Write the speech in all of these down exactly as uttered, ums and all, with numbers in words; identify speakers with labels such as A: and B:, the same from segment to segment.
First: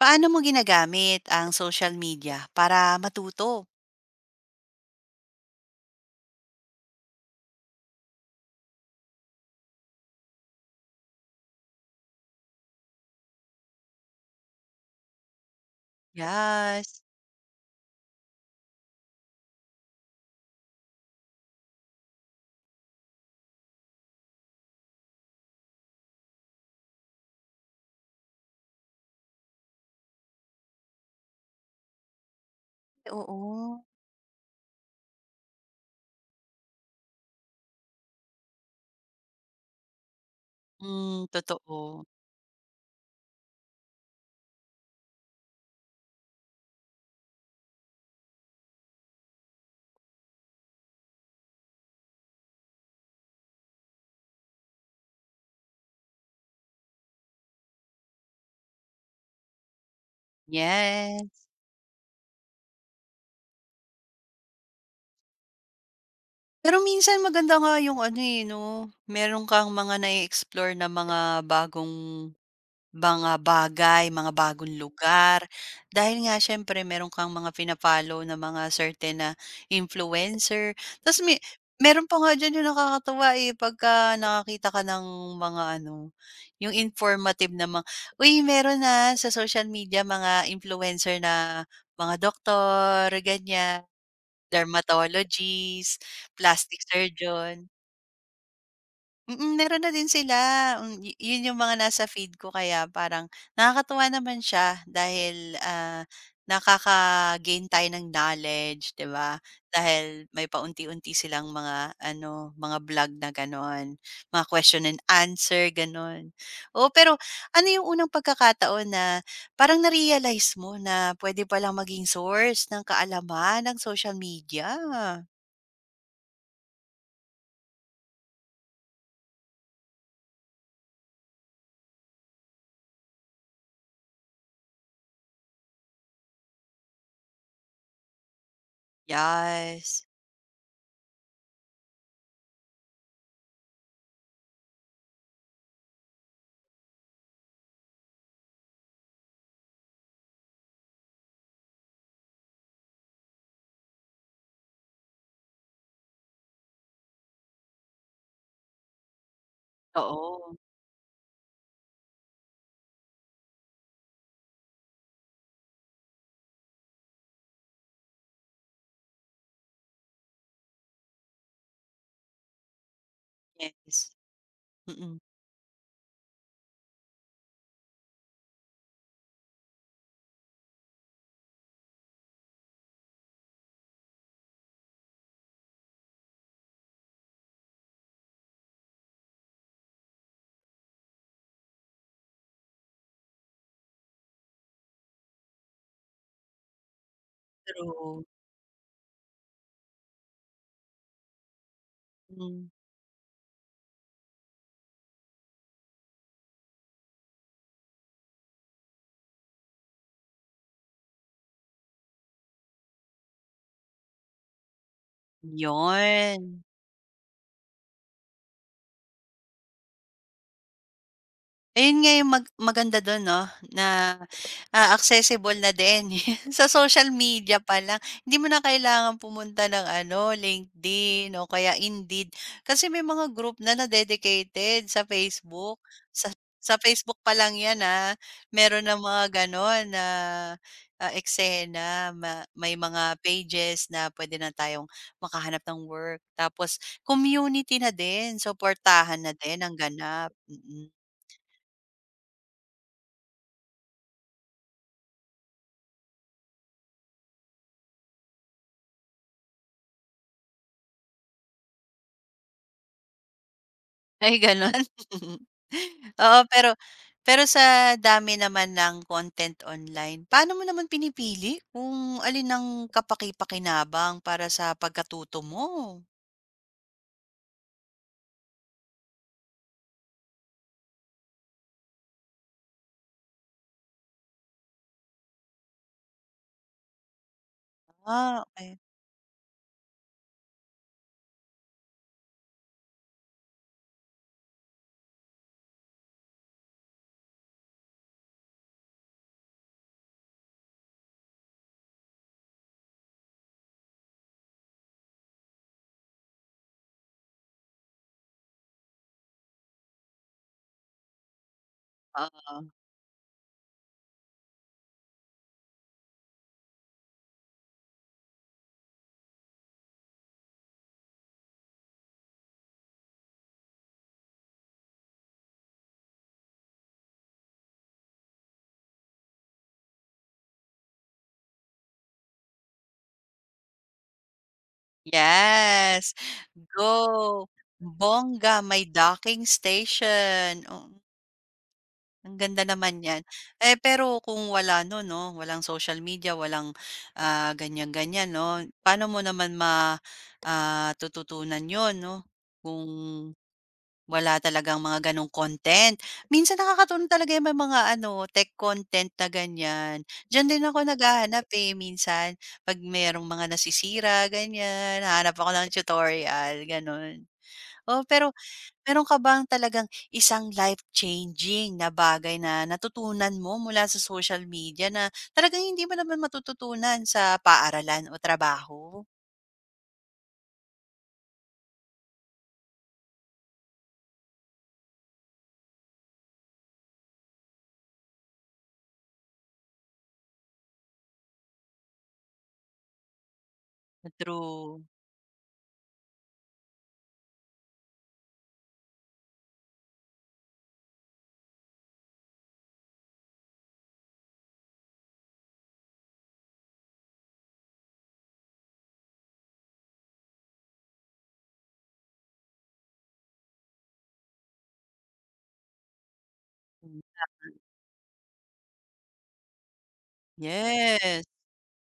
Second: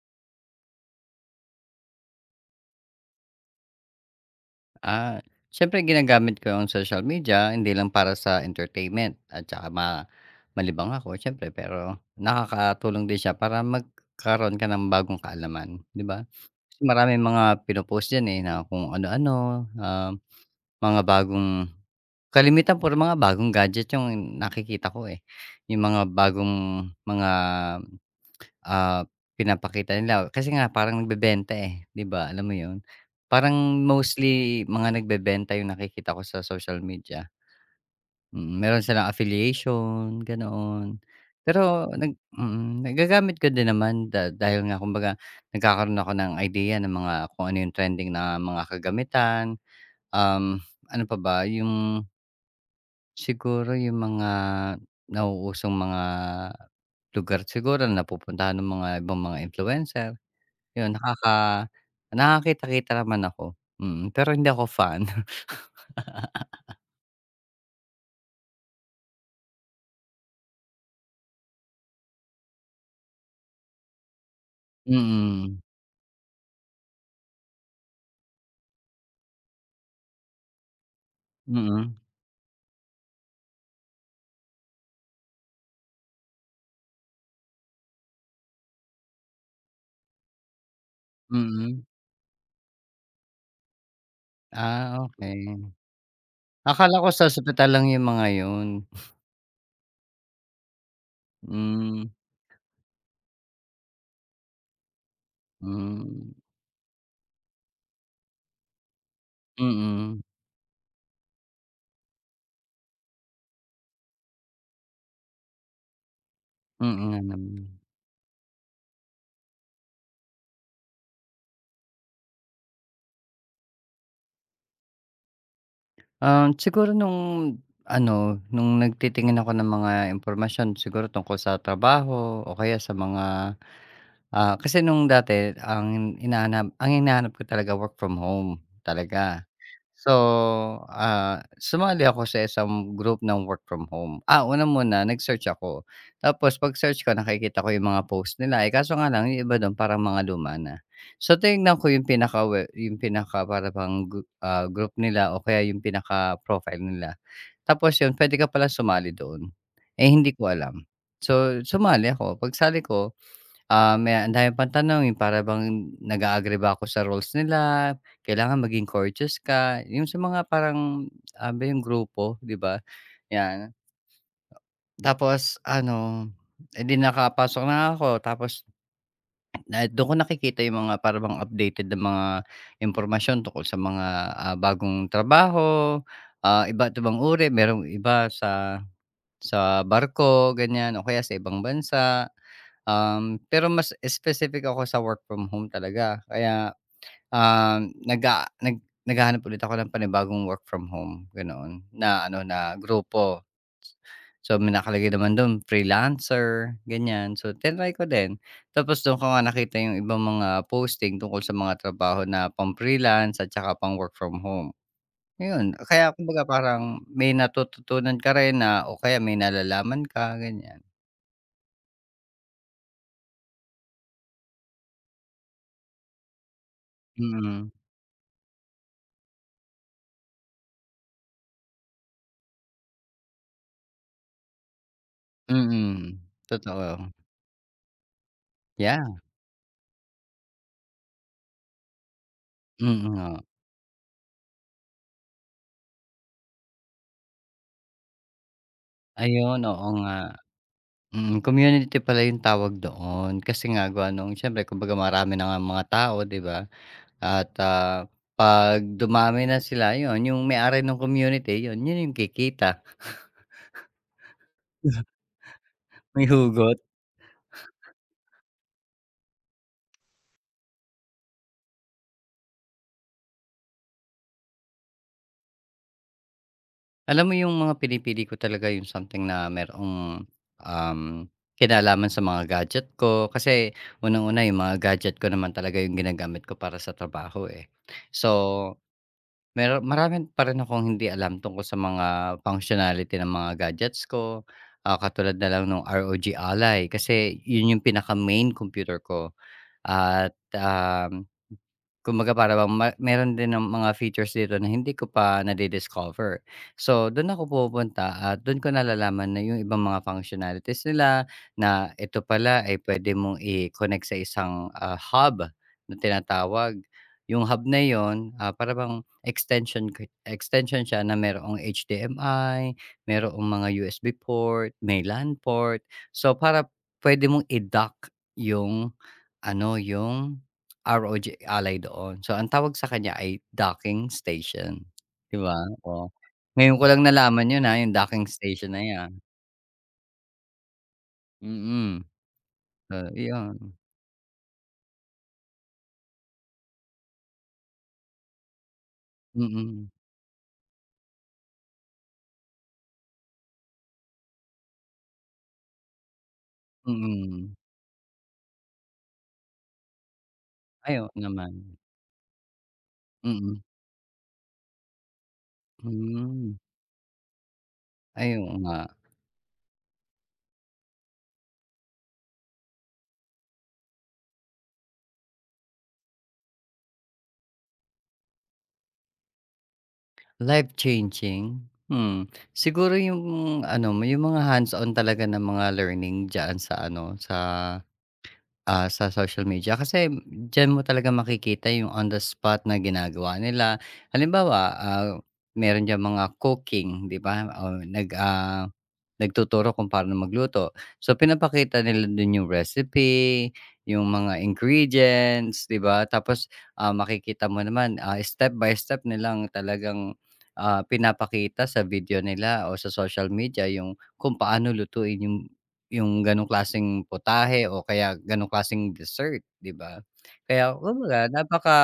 A: Paano mo ginagamit ang social media para matuto?
B: Ah, Siyempre ginagamit ko ang social media hindi lang para sa entertainment at saka ma malibang ako, siyempre, pero nakakatulong din siya para magkaroon ka ng bagong kaalaman, 'di ba? Kasi
A: Yes,
B: maraming mga pino-post diyan, eh, na kung ano-ano, ah, mga bagong kalimitan puro mga bagong gadget yung nakikita ko, eh. Yung mga bagong mga Ah, Pinapakita nila kasi nga parang nagbebenta, eh, 'di ba, alam mo 'yun? Parang
A: oo.
B: mostly mga nagbebenta 'yung nakikita ko sa social media. mm. Meron silang affiliation, ganoon.
A: Hmm, totoo.
B: Pero nag mm, Nagagamit ko din naman da dahil nga kumbaga nagkakaroon ako ng idea ng mga kung ano 'yung trending na mga kagamitan. Um, Ano pa ba 'yung siguro 'yung mga nauusong mga lugar siguro na napupuntahan ng mga ibang mga influencer. 'Yun
A: Yes.
B: nakaka Nakakakita-kita naman ako, mm, pero hindi ako fan.
A: Pero minsan maganda nga yung ano, eh, 'no, meron kang mga na explore na mga bagong mga bagay, mga bagong Mm. lugar,
B: Mm.
A: dahil nga siyempre meron kang mga fina-follow na mga certain na influencer. Tapos may
B: Mm.
A: meron pa nga diyan yung nakakatuwa, eh, pagka nakakita ka ng mga ano, yung informative na mga, "Uy, meron na sa social media mga influencer na
B: Mm.
A: mga doktor," ganyan,
B: Ah, okey.
A: dermatologists, plastic
B: Akala ko sa ospital
A: surgeon.
B: lang yung mga yun.
A: Mm, meron na din sila. Hmm, yu yun yung mga nasa
B: Hmm.
A: feed ko kaya parang nakakatuwa naman siya dahil, ah,
B: Hmm.
A: nakaka-gain tayo ng knowledge, 'di ba?
B: Mm.
A: Dahil may paunti-unti silang mga ano, mga vlog na gano'n, mga question and answer, gano'n. Oo,
B: Mm
A: pero
B: nga naman.
A: ano yung unang pagkakataon na parang na-realize mo na pwede palang maging source ng kaalaman ng social media?
B: Um, siguro nung ano, nung nagtitingin ako ng mga impormasyon siguro tungkol sa trabaho o kaya sa mga, ah, kasi nung dati ang hinahanap ang hinahanap ko talaga work from home, talaga.
A: Yes.
B: So, ah, sumali ako sa isang group ng work from home. Ah, una muna nag-search ako, tapos pag-search ko nakikita ko yung mga post nila, eh, kaso nga lang yung iba dun parang mga luma na. So, tinignan ko yung pinaka we yung pinaka para bang gru ah, group nila o kaya yung pinaka-profile nila. Tapos yun, puwede ka pala sumali doon. Eh, hindi ko
A: Oo,
B: alam. So, sumali ako, pagsali ko Ah, may ang dami pang tanong, yung para bang nag a ba ako sa roles nila, kailangan maging courteous ka, yung sa mga parang, ano ba yung grupo, 'di ba? 'Yan.
A: yes. Mm.
B: Tapos ano, eh, di nakapasok na ako tapos na do'n ko nakikita yung mga para bang updated na mga impormasyon tungkol sa mga, ah, bagong trabaho, ah, iba't ibang uri, merong iba sa sa barko ganyan o kaya sa ibang bansa. Um, pero mas specific ako sa work from home talaga kaya, um, nag
A: True.
B: nag naghahanap ulit ako ng panibagong work from home, ganoon na ano
A: Hmm,
B: na grupo. So, may nakalagay naman dun freelancer ganyan, so tinry ko din. Tapos dun ko nga nakita yung ibang mga posting tungkol sa mga trabaho na pang-freelance at saka pang work from home. Ayun, kaya kumbaga
A: yun.
B: parang may natututunan ka rin na o kaya may nalalaman ka, ganyan.
A: Ayun nga yung mag maganda dun 'no, na, ah, accessible na din sa social media
B: Mm.
A: pa lang. Hindi mo na kailangan pumunta ng ano, LinkedIn o kaya Indeed. Kasi may mga group na na dedicated sa Facebook.
B: Mm.
A: Sa sa
B: Totoo.
A: Facebook pa lang 'yan, ah, meron na
B: Yeah.
A: mga gano'n na, ah, eksena. Ma may
B: Mm.
A: mga
B: Oo.
A: pages na pwede na tayong makahanap ng work. Tapos community na din, supportahan na din
B: Ayun,
A: ang
B: oo nga.
A: ganap, mm.
B: Mm, community pala yung tawag doon kasi nga gawa nung siyempre kumbaga marami na ngang mga tao, 'di ba? At, ah, 'pag dumami na sila, yun yung may-ari nung community, yun yun yung kikita,
A: Ay gano'n?
B: may
A: Oo, pero
B: hugot.
A: pero sa dami naman ng content online, paano mo naman pinipili kung alin ang kapaki-pakinabang para sa pagkatuto mo?
B: Alam mo yung mga pinipili ko talaga yung something na merong, um, kinalaman sa mga gadget ko. Kasi unang-una yung mga gadget ko naman talaga yung ginagamit ko para sa trabaho, eh. So,
A: Ah, okey.
B: mero marami pa rin akong hindi alam tungkol sa mga functionality ng mga gadgets ko. Ah, katulad na lang nung rog Ally kasi yun yung pinaka-main computer ko at, um kumbaga para bang ma meron din ng mga features dito na hindi ko pa nadi-discover. So, dun ako pumupunta at dun ko nalalaman na yung ibang mga functionalities nila na ito
A: Oo.
B: pala ay pwede mong i-connect sa isang, ah, hub na tinatawag. Yung hub na yun, ah, para bang extension ki extension siya na merong H D M I, merong mga U S B port, may LAN port. So, para pwede mong i-dock yung ano, yung rog alay doon. So, ang tawag sa kanya ay docking station, 'di ba? Oo.
A: Yes,
B: Ngayon ko lang
A: go!
B: nalaman 'yun, ah, 'yung docking
A: Bongga,
B: station na
A: may
B: 'yan.
A: docking station,
B: Mm.
A: ang ganda naman
B: So,
A: niyan.
B: iyon.
A: Eh, pero kung wala nun 'no, walang social media, walang, ah, ganyan-ganyan 'no, paano mo naman
B: Mm.
A: ma ah, tututunan yon, 'no, kung wala talagang mga ganong content? Minsan nakakatulong talaga yung
B: Mm.
A: may mga ano, tech content na ganyan. Diyan din ako
B: Ay, oo
A: naghahanap,
B: naman.
A: eh, minsan 'pag merong mga
B: Mm.
A: nasisira ganyan, hanap ako ng
B: Hmm.
A: tutorial, gano'n. Oh, pero
B: Ay, oo nga.
A: meron ka bang talagang isang life-changing na bagay na natutunan mo mula sa social media na talagang hindi mo naman matututunan sa paaralan o trabaho?
B: Life changing? Hmm. Siguro 'yung ano mo, 'yung mga hands-on talaga na mga learning diyan sa ano, sa Ah, sa social media kasi diyan mo talaga makikita yung on the spot na ginagawa nila. Halimbawa,
A: True.
B: ah, meron diyang mga cooking, 'di ba? O nag ah Nagtuturo kung paano magluto. So, pinapakita nila dun yung recipe, yung mga ingredients, 'di ba? Tapos, ah, makikita mo naman, ah, step by step nilang talagang, ah, pinapakita sa video nila o sa social media yung kung paano lutuin yung yung gano'ng
A: Hmm,
B: klaseng putahe o kaya gano'ng klaseng dessert, 'di ba? Kaya
A: yes.
B: kumbaga napaka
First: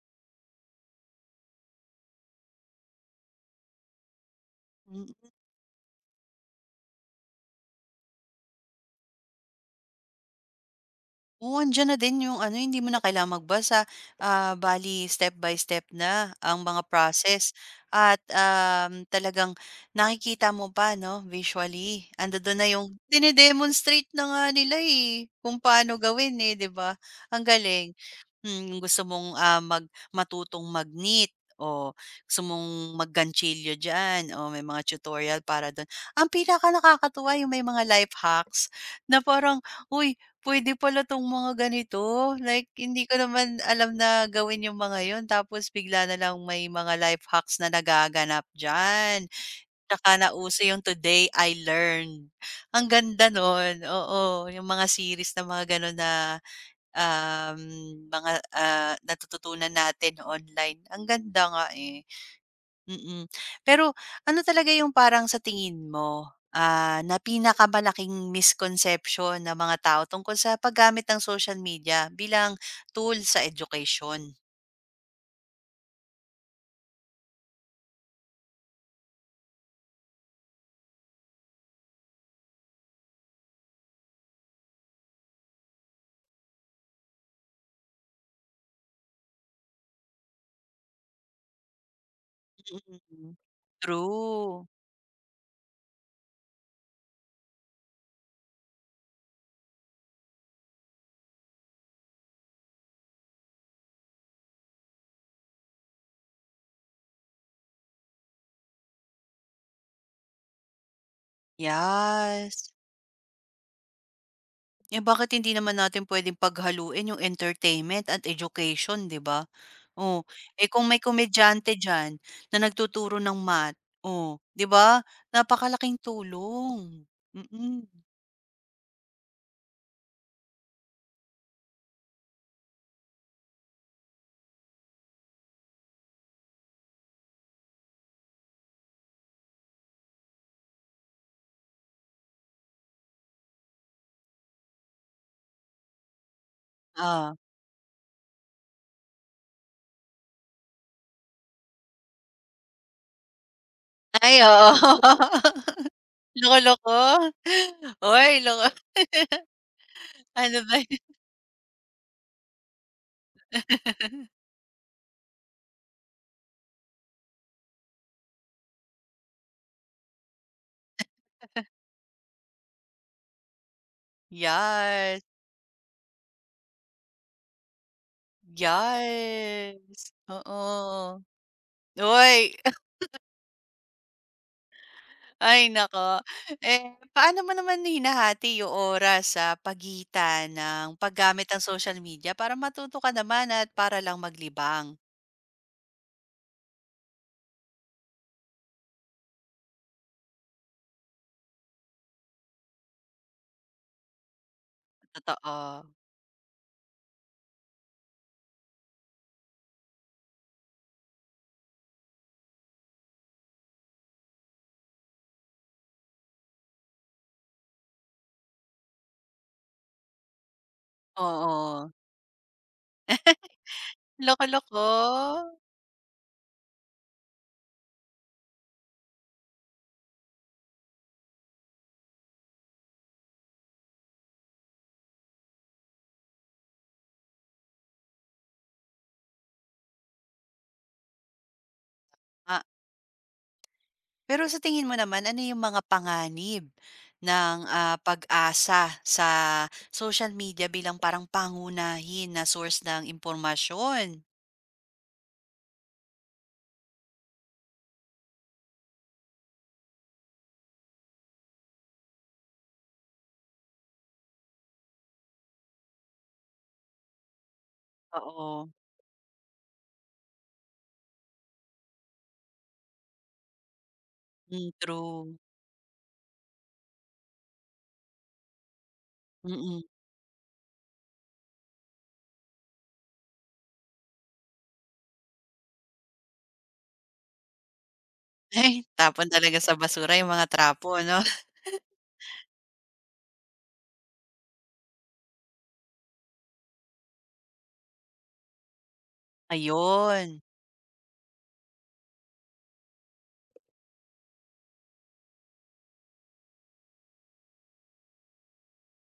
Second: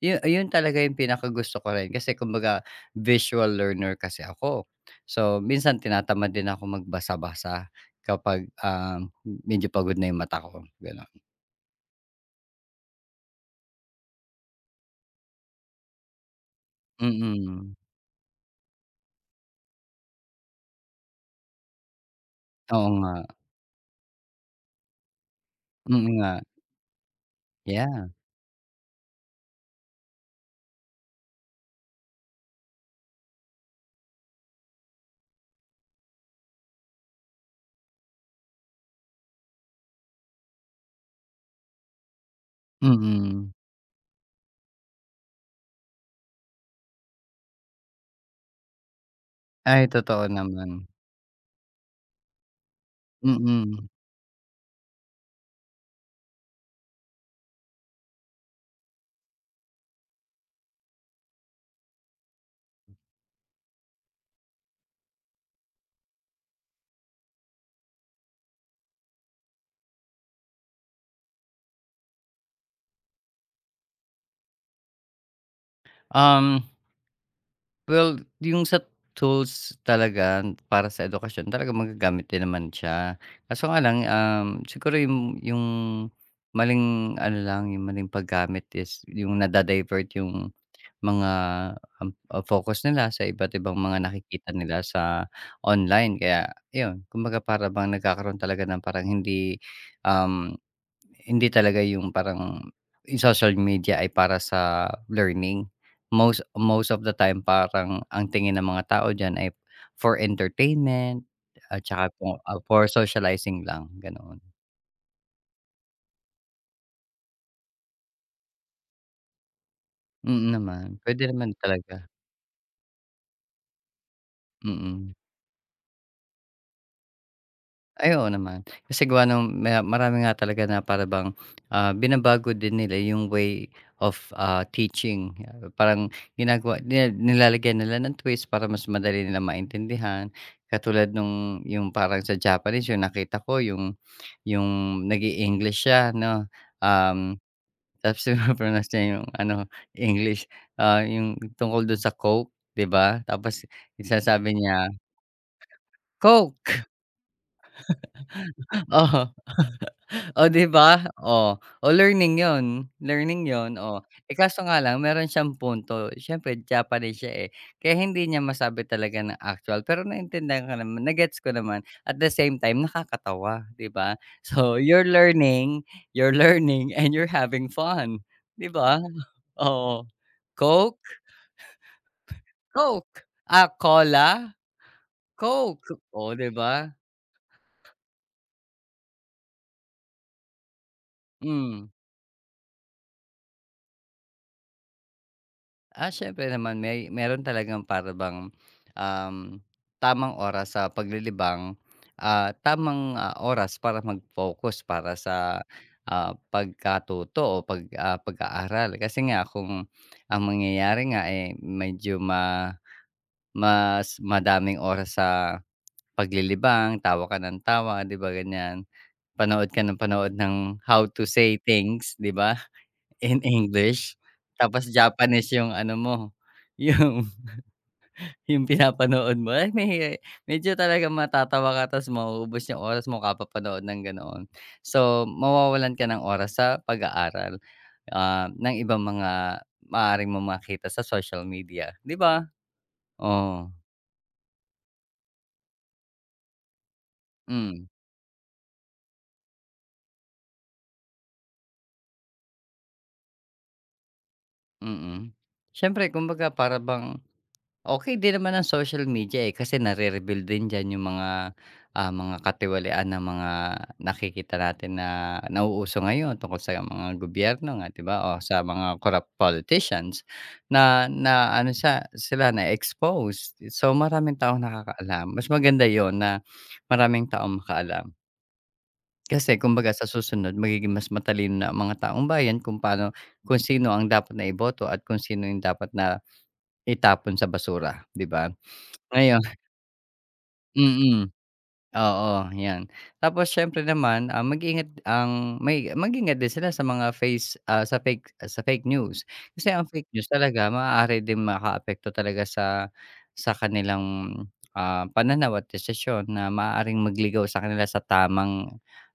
B: yun yun talaga yung pinakagusto ko rin kasi kumbaga visual learner kasi ako.
A: Mm.
B: So, minsan tinatamad din ako magbasa-basa kapag, um, medyo pagod na 'yung mata ko, gano'n.
A: Oo, andiyan na din yung ano, hindi mo na kailangang magbasa, ah, bale step by step na ang mga process
B: Mm,
A: at, um, talagang nakikita mo pa 'no, visually. Andodo'n na
B: oo
A: yung
B: nga.
A: dine-demonstrate na nga nila, eh, kung paano
B: Mm nga.
A: gawin, eh, 'di ba? Ang galing.
B: Yeah.
A: Hmm, gusto mong, ah, mag matutong mag-knit o gusto mong mag-ganchilyo dyan o may mga tutorial para do'n. Ang pinaka nakakatuwa yung may mga life hacks na parang, "Uy, puwede pala 'tong mga ganito, like hindi ko
B: Mm.
A: naman alam na gawin yung mga yun tapos bigla na lang may mga life hacks na nagaganap diyan.
B: Ay,
A: Tsaka
B: totoo
A: nauso
B: naman.
A: yung Today I Learned, ang ganda nun,
B: Mm.
A: oo, yung mga series na mga ganun na, um, mga, ah, natututunan natin online, ang ganda nga, eh. Mm. Pero ano talaga yung parang sa tingin mo, ah, na pinakamalaking misconception ng mga tao tungkol sa paggamit ng social media bilang tool sa education.
B: Um Well, yung sa tools talaga para sa edukasyon talaga magagamit din naman siya. Kaso nga lang, um, siguro yung yung maling ano lang, yung maling paggamit is yung nada yung mga, um, ah, focus nila sa
A: Mm.
B: iba't ibang mga nakikita
A: True.
B: nila sa online. Kaya iyon, kumbaga para bang nagkakaroon talaga ng parang hindi, um hindi talaga yung parang yung social media ay para sa learning. Most Most of the time parang ang tingin ng mga tao diyan ay for entertainment at tsaka po, ah,
A: Yes.
B: for socializing lang, ganoon.
A: Eh, bakit hindi naman natin puwedeng paghaluin yung entertainment at education, 'di ba? Oh,
B: Mm,
A: eh, kung
B: naman.
A: may
B: Pwede naman
A: komedyante
B: talaga.
A: diyan na nagtuturo ng math, oh, 'di ba,
B: Mm.
A: napakalaking tulong. Mm.
B: Ay, oo naman. Kasi gawa nung ma marami nga talaga na para bang, ah, binabago din nila yung way of, ah, teaching. Ah, Parang ginagawa nila, nilalagyan nila ng twist para mas madali nilang maintindihan. Katulad nung yung parang sa Japanese yung nakita ko yung yung nag english siya 'no,
A: Ah,
B: um, tapos pino-pronounce niya yung ano, English, ah, yung tungkol dun sa Coke, 'di ba? Tapos yung
A: ay,
B: sinasabi
A: oo.
B: niya, "Coke!"
A: Loko-loko. Uy, loko.
B: Oo. Oh,
A: Ano
B: 'di
A: ba
B: ba?
A: yan?
B: Oh, o learning yon, learning yon, oh. Eh, kaso nga lang meron siyang punto, siyempre Japanese siya, eh, kaya hindi niya masabi talaga ng actual pero naintindihan ko naman, na ko naman at the same time nakakatawa, 'di ba? So, you're
A: Yes,
B: learning, you're learning and you're having fun, 'di ba? Oo.
A: yes,
B: Coke?
A: oo. Uy,
B: Coke. Ah, cola?
A: ay
B: Coke.
A: nako.
B: Oh, 'di
A: Eh,
B: ba?
A: paano mo naman hinahati yung oras sa pagitan ng paggamit ng
B: Hmm.
A: social media para matuto ka naman at para lang maglibang?
B: Ah, siyempre naman may meron talagang para bang, um, tamang oras sa paglilibang, ah, tamang, ah, oras para mag-focus para sa,
A: Totoo,
B: ah, pagkatuto o pag ah, pag-aaral. Kasi nga kung ang mangyayari nga, eh, medyo ma mas madaming oras sa paglilibang, tawa ka ng tawa, 'di ba, ganyan. Panood ka ng panood ng how to say
A: oo.
B: things, 'di ba? In English,
A: Loko-loko.
B: tapos Japanese yung ano mo, yung yung pinapanood mo, ay may medyo talaga matatawa ka tapos mauubos yung oras mo kapapanood ng ganoon. So, mawawalan ka ng oras sa pag-aaral, ah, ng ibang mga maaaring mong makita sa social media, 'di ba? Oo.
A: Pero sa tingin mo naman, ano yung mga panganib ng,
B: Hmm.
A: ah, pag-asa sa social media bilang parang pangunahin na source ng impormasyon?
B: Mm. Siyempre kumbaga para bang okay din naman ang social media, eh, kasi nare-reveal din diyan yung mga, ah, mga katiwalian ng mga nakikita natin na nauuso ngayon tungkol sa mga gobyerno nga, 'di ba, o sa
A: Oo,
B: mga corrupt politicians na na ano sa sila na-expose. So, maraming taong
A: hmm,
B: nakakaalam.
A: true,
B: Mas maganda yon na maraming tao makaalam. Kasi
A: mm.
B: kumbaga sa susunod magiging mas matalino na ang mga taong bayan kung paano kung sino ang dapat na iboto at kung sino yung dapat na itapon sa basura, 'di ba?
A: Ay, tapon
B: Ngayon.
A: talaga sa basura yung mga trapo 'no?
B: Mm. Oo, 'yan. Tapos siyempre naman, ah, mag-ingat, ang may mag-ingat din sila sa mga face ah, sa fake sa fake news. Kasi ang fake news
A: Ayun,
B: talaga maaari din makaapekto talaga sa sa kanilang, ah, pananaw at desisyon na maaaring magligaw sa kanila sa tamang,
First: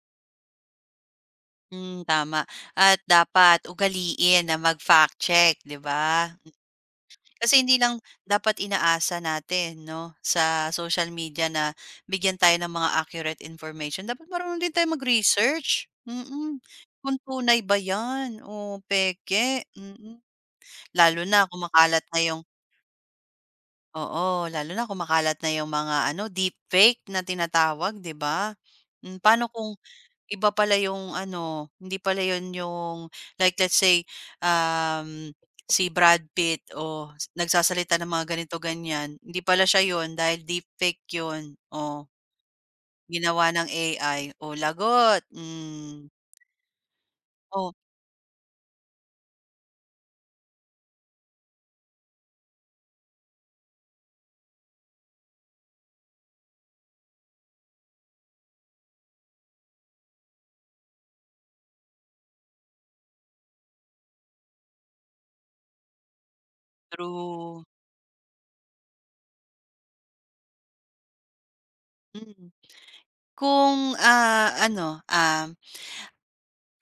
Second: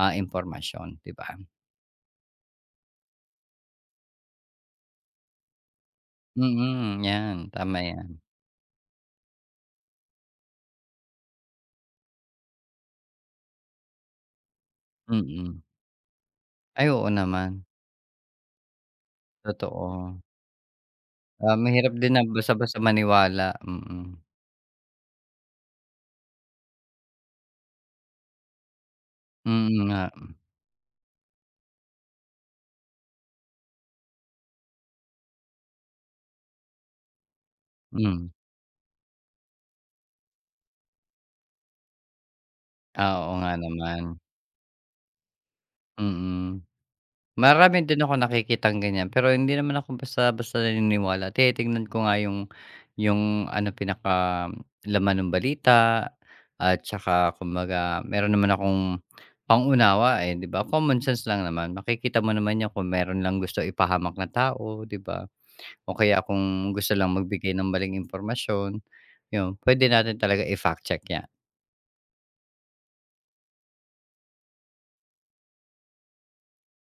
B: ah, impormasyon, 'di ba?
A: hmm, tama at dapat ugaliin na mag-fact check, 'di ba?
B: Mm, 'yan,
A: Kasi hindi
B: tama
A: lang
B: 'yan.
A: dapat inaasa natin 'no, sa social media na bigyan tayo ng mga accurate information, dapat marunong din tayong
B: Mm.
A: mag-research, mm.
B: Ay, oo
A: Kung
B: naman,
A: tunay ba 'yan o peke,
B: totoo.
A: mm. Lalo na
B: Ah, mahirap
A: kumakalat
B: din
A: na
B: na
A: yung
B: basta-basta maniwala. Mm.
A: Oo, lalo na kumakalat na yung mga ano, deepfake na tinatawag, 'di ba? Hmm, paano
B: Mm
A: kung
B: nga.
A: iba pala yung ano, hindi pala yun yung like let's say, um, si Brad Pitt o s- nagsasalita ng
B: Hmm.
A: mga ganito, ganyan. Hindi pala siya yun dahil deepfake yun, o
B: Ah, oo
A: ginawa
B: nga
A: ng
B: naman.
A: A I. O lagot, hmm.
B: Mm.
A: Oh,
B: Marami din ako nakikitang ganyan, pero hindi naman ako basta-basta naniniwala. Tinitingnan ko nga yung yung ano, pinakalaman ng balita at saka kumbaga meron naman akong pangunawa, eh, 'di ba? Common sense lang naman, makikita mo naman yan kung meron lang gusto ipahamak na tao, 'di ba? O kaya kung gusto lang magbigay
A: true,
B: ng maling impormasyon, yun, pwede natin talaga i-fact check yan.
A: mm. Kung, ah, ano, um,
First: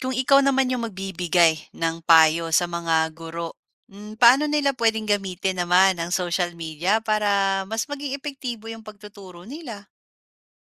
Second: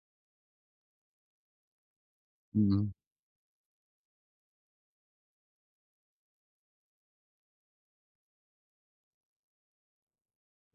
A: kung ikaw naman yung magbibigay ng payo sa
B: Mm.
A: mga guro, hmm, paano nila pwedeng gamitin naman ang social media para mas maging epektibo yung pagtuturo nila?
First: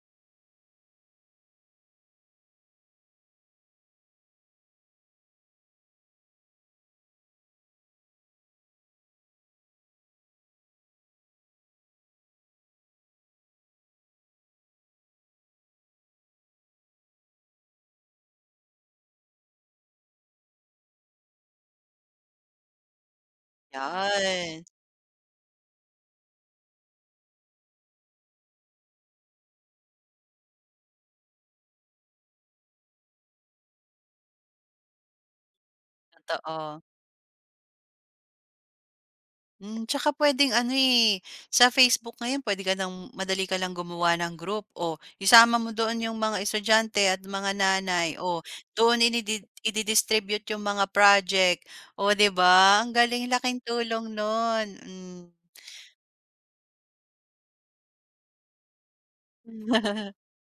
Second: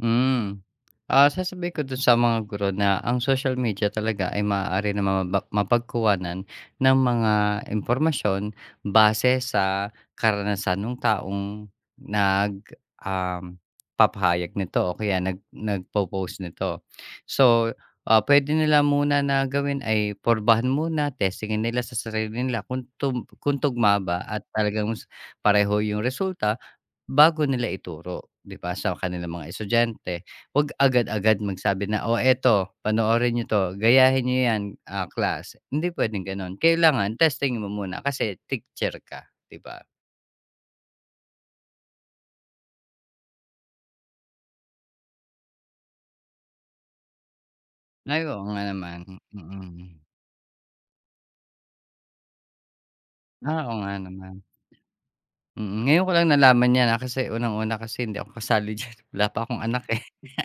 B: Hmm. Ah, sasabihin ko dun sa mga guro na ang social media talaga ay maaari na maba mapagkuhanan ng mga impormasyon base sa karanasan ng taong nag, um, papahayag nito o kaya nag nagpo-post nito. So, ah, puwede nila muna na gawin ay porbahan muna, testingin nila sa sarili nila kung tum kung tugma ba at
A: 'Yan,
B: talagang s pareho yung resulta, bago nila ituro, 'di ba, sa kanilang mga estudyante. Wag agad-agad magsabi na, "Oh, eto panoorin niyo 'to, gayahin niyo 'yan, ah, class." Hindi puwedeng gano'n.
A: totoo.
B: Kailangan testingin mo muna kasi teacher ka, 'di
A: Hmm,
B: ba?
A: tsaka puwedeng ano, eh, sa Facebook ngayon pwede ka ng madali ka lang gumawa ng group o isama mo doon yung mga estudyante at mga nanay
B: Ay,
A: o
B: oo nga
A: doon
B: naman.
A: inidi
B: Mm.
A: idi-distribute yung mga project. Oh, 'di ba? Ang galing, laking
B: Ah, oo nga
A: tulong
B: naman.
A: no'n. Hmm.
B: Mm. Ngayon ko lang nalaman 'yan, ah, kasi unang-una kasi hindi ako kasali diyan, wala pa akong anak, eh.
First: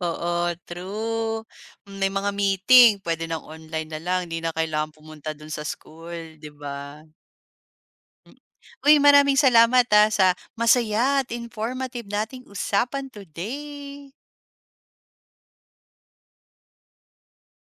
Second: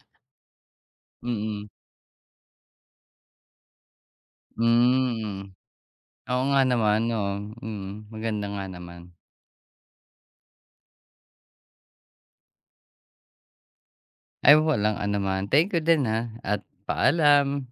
A: Oo, true.
B: Mm.
A: May mga meeting pwede ng online na lang, hindi na kailangan pumunta
B: Hmm.
A: do'n sa school,
B: Oo
A: 'di
B: nga naman.
A: ba?
B: Oo. Mm.
A: Mm.
B: Maganda nga
A: Uy,
B: naman.
A: maraming salamat, ah, sa masaya at informative nating usapan today.
B: Ay, walang anuman. Thank you din, ha, at paalam.